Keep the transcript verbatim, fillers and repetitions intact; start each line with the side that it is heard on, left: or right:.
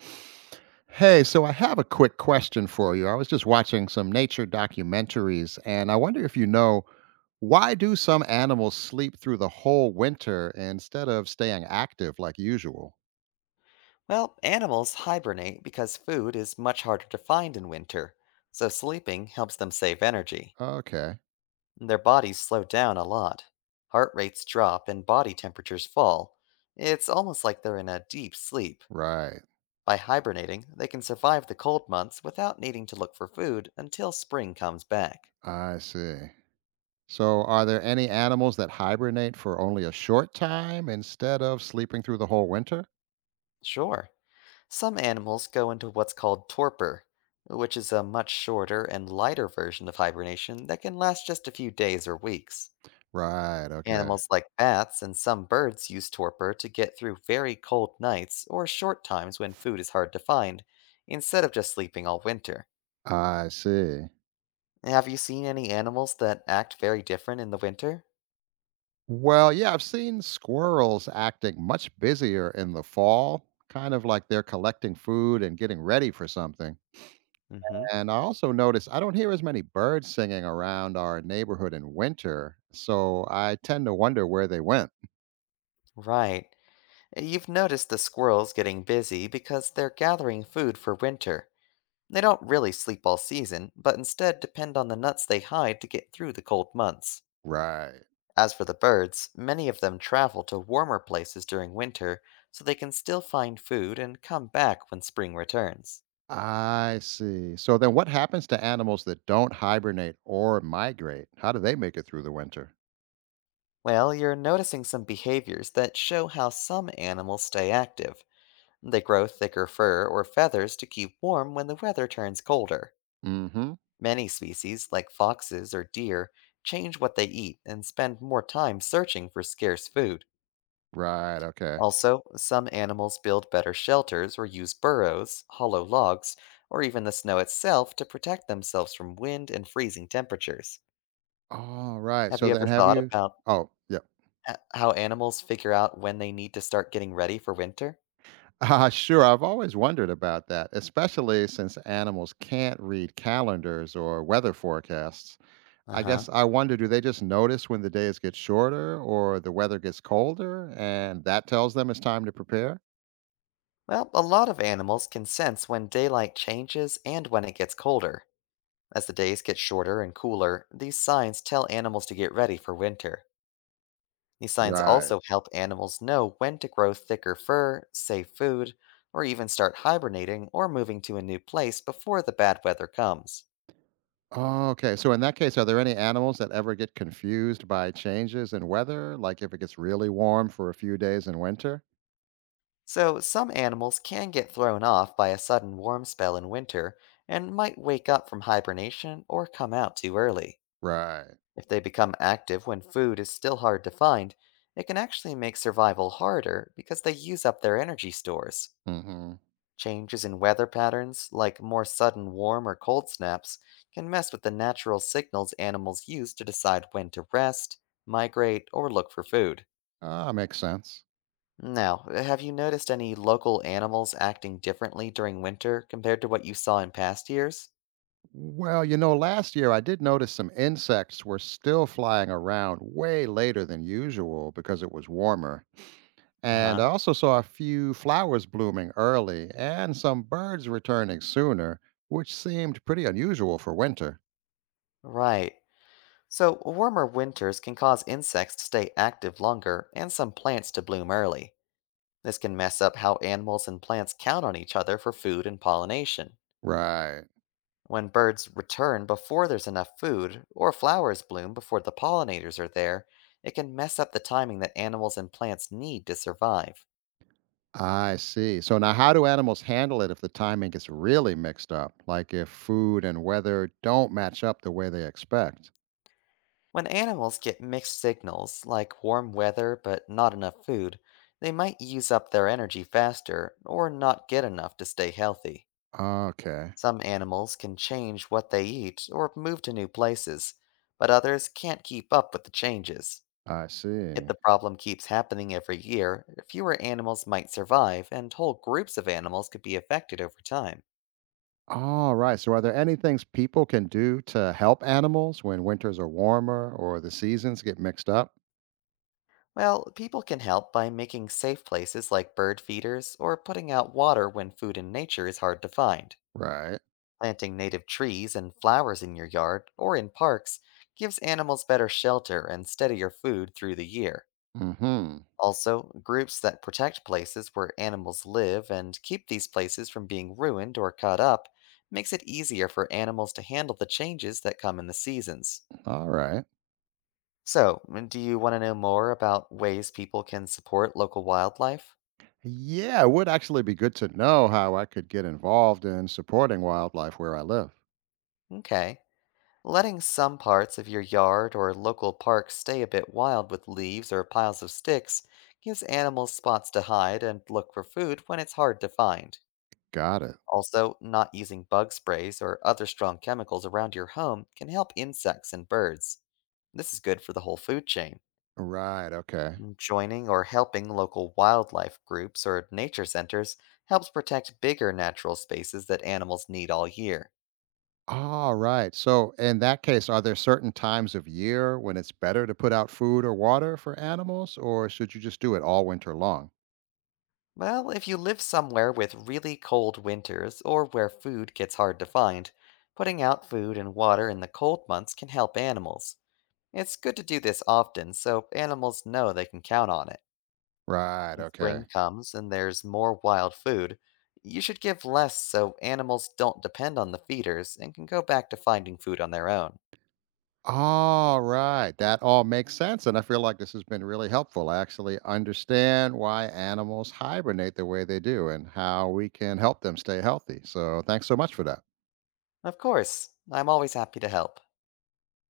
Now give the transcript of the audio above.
right: Hey, so I have a quick question for you. I was just watching some nature documentaries and I wonder if you know why do some animals sleep through the whole winter instead of staying active like usual?
left: Well, animals hibernate because food is much harder to find in winter, so sleeping helps them save energy.
right: Okay,
left: Their bodies slow down a lot. Heart rates drop and body temperatures fall. It's almost like they're in a deep sleep.
right: right.
left: By hibernating, they can survive the cold months without needing to look for food until spring comes back.
right: I see. So are there any animals that hibernate for only a short time instead of sleeping through the whole winter?
left: Sure, some animals go into what's called torpor, which is a much shorter and lighter version of hibernation that can last just a few days or weeks.
right: Right, okay.
left: Animals like bats and some birds use torpor to get through very cold nights or short times when food is hard to find, instead of just sleeping all winter.
right: I see.
left: Have you seen any animals that act very different in the winter?
right: Well, yeah, I've seen squirrels acting much busier in the fall, kind of like they're collecting food and getting ready for something.
left: Hmm.
right: And I also notice I don't hear as many birds singing around our neighborhood in winter, so I tend to wonder where they went.
left: Right. Eh, You've noticed the squirrels getting busy because they're gathering food for winter. They don't really sleep all season, but instead depend on the nuts they hide to get through the cold months.
right: Right.
left: As for the birds, many of them travel to warmer places during winter so they can still find food and come back when spring returns.
right: I see. So then what happens to animals that don't hibernate or migrate? How do they make it through the winter?
left: Well, you're noticing some behaviors that show how some animals stay active. They grow thicker fur or feathers to keep warm when the weather turns colder.
right: Mm. Mhm.
left: Many species, like foxes or deer, change what they eat and spend more time searching for scarce food.
right: Right, okay.
left: Also, some animals build better shelters or use burrows, hollow logs, or even the snow itself to protect themselves from wind and freezing temperatures.
right: All right.
left: Have
right: So
left: you ever
right: then have
left: thought
right: you—
left: about
right: oh, yeah.
left: h- how animals figure out when they need to start getting ready for winter?
right: Uh, sure, I've always wondered about that, especially since animals can't read calendars or weather forecasts.
left: Uh
right: I
left: huh.
right: guess I wonder, do they just notice when the days get shorter or the weather gets colder and that tells them it's time to prepare?
left: Well, a lot of animals can sense when daylight changes and when it gets colder. As the days get shorter and cooler, these signs tell animals to get ready for winter. These signs
right: Right.
left: also help animals know when to grow thicker fur, save food, or even start hibernating or moving to a new place before the bad weather comes.
right: Oh, okay. So, in that case, are there any animals that ever get confused by changes in weather? Like if it gets really warm for a few days in winter?
left: So, some animals can get thrown off by a sudden warm spell in winter and might wake up from hibernation or come out too early.
right: Right.
left: If they become active when food is still hard to find, it can actually make survival harder because they use up their energy stores.
right: Mm hmm.
left: Changes in weather patterns, like more sudden warm or cold snaps, can mess with the natural signals animals use to decide when to rest, migrate, or look for food.
right: Ah, makes sense.
left: Now, have you noticed any local animals acting differently during winter compared to what you saw in past years?
right: Well, you know, last year I did notice some insects were still flying around way later than usual because it was warmer.
left: Uh
right: And I
left: huh.
right: also saw a few flowers blooming early and some birds returning sooner, which seemed pretty unusual for winter.
left: Right. So, warmer winters can cause insects to stay active longer and some plants to bloom early. This can mess up how animals and plants count on each other for food and pollination.
right: Right.
left: When birds return before there's enough food, or flowers bloom before the pollinators are there, it can mess up the timing that animals and plants need to survive.
right: I see. So now, how do animals handle it if the timing gets really mixed up? Like if food and weather don't match up the way they expect?
left: When animals get mixed signals, like warm weather but not enough food, they might use up their energy faster or not get enough to stay healthy.
right: Okay.
left: Some animals can change what they eat or move to new places, but others can't keep up with the changes.
right: I
left: If
right: see.
left: the problem keeps happening every year, fewer animals might survive, and whole groups of animals could be affected over time.
right: All right. So, are there any things people can do to help animals when winters are warmer or the seasons get mixed up?
left: Well, people can help by making safe places like bird feeders or putting out water when food in nature is hard to find.
right: Right.
left: Planting native trees and flowers in your yard or in parks gives animals better shelter and steadier food through the year.
right: Hmm.
left: Also, groups that protect places where animals live and keep these places from being ruined or cut up makes it easier for animals to handle the changes that come in the seasons.
right: All right.
left: So, mm, do you want to know more about ways people can support local wildlife?
right: Yeah, it would actually be good to know how I could get involved in supporting wildlife where I live.
left: Okay. Letting some parts of your yard or local park stay a bit wild with leaves or piles of sticks gives animals spots to hide and look for food when it's hard to find.
right: Got it.
left: Also, not using bug sprays or other strong chemicals around your home can help insects and birds. This is good for the whole food chain.
right: Right. Okay.
left: Joining or helping local wildlife groups or nature centers helps protect bigger natural spaces that animals need all year.
right: All right. So, in that case, are there certain times of year when it's better to put out food or water for animals, or should you just do it all winter long?
left: Well, if you live somewhere with really cold winters or where food gets hard to find, putting out food and water in the cold months can help animals. It's good to do this often so animals know they can count on it.
right: Right.
left: When
right: Okay.
left: spring comes and there's more wild food, you should give less so animals don't depend on the feeders and can go back to finding food on their own.
right: All right. That all makes sense. And I feel like this has been really helpful. I actually understand why animals hibernate the way they do and how we can help them stay healthy. So thanks so much for that.
left: Of course, I'm always happy to help.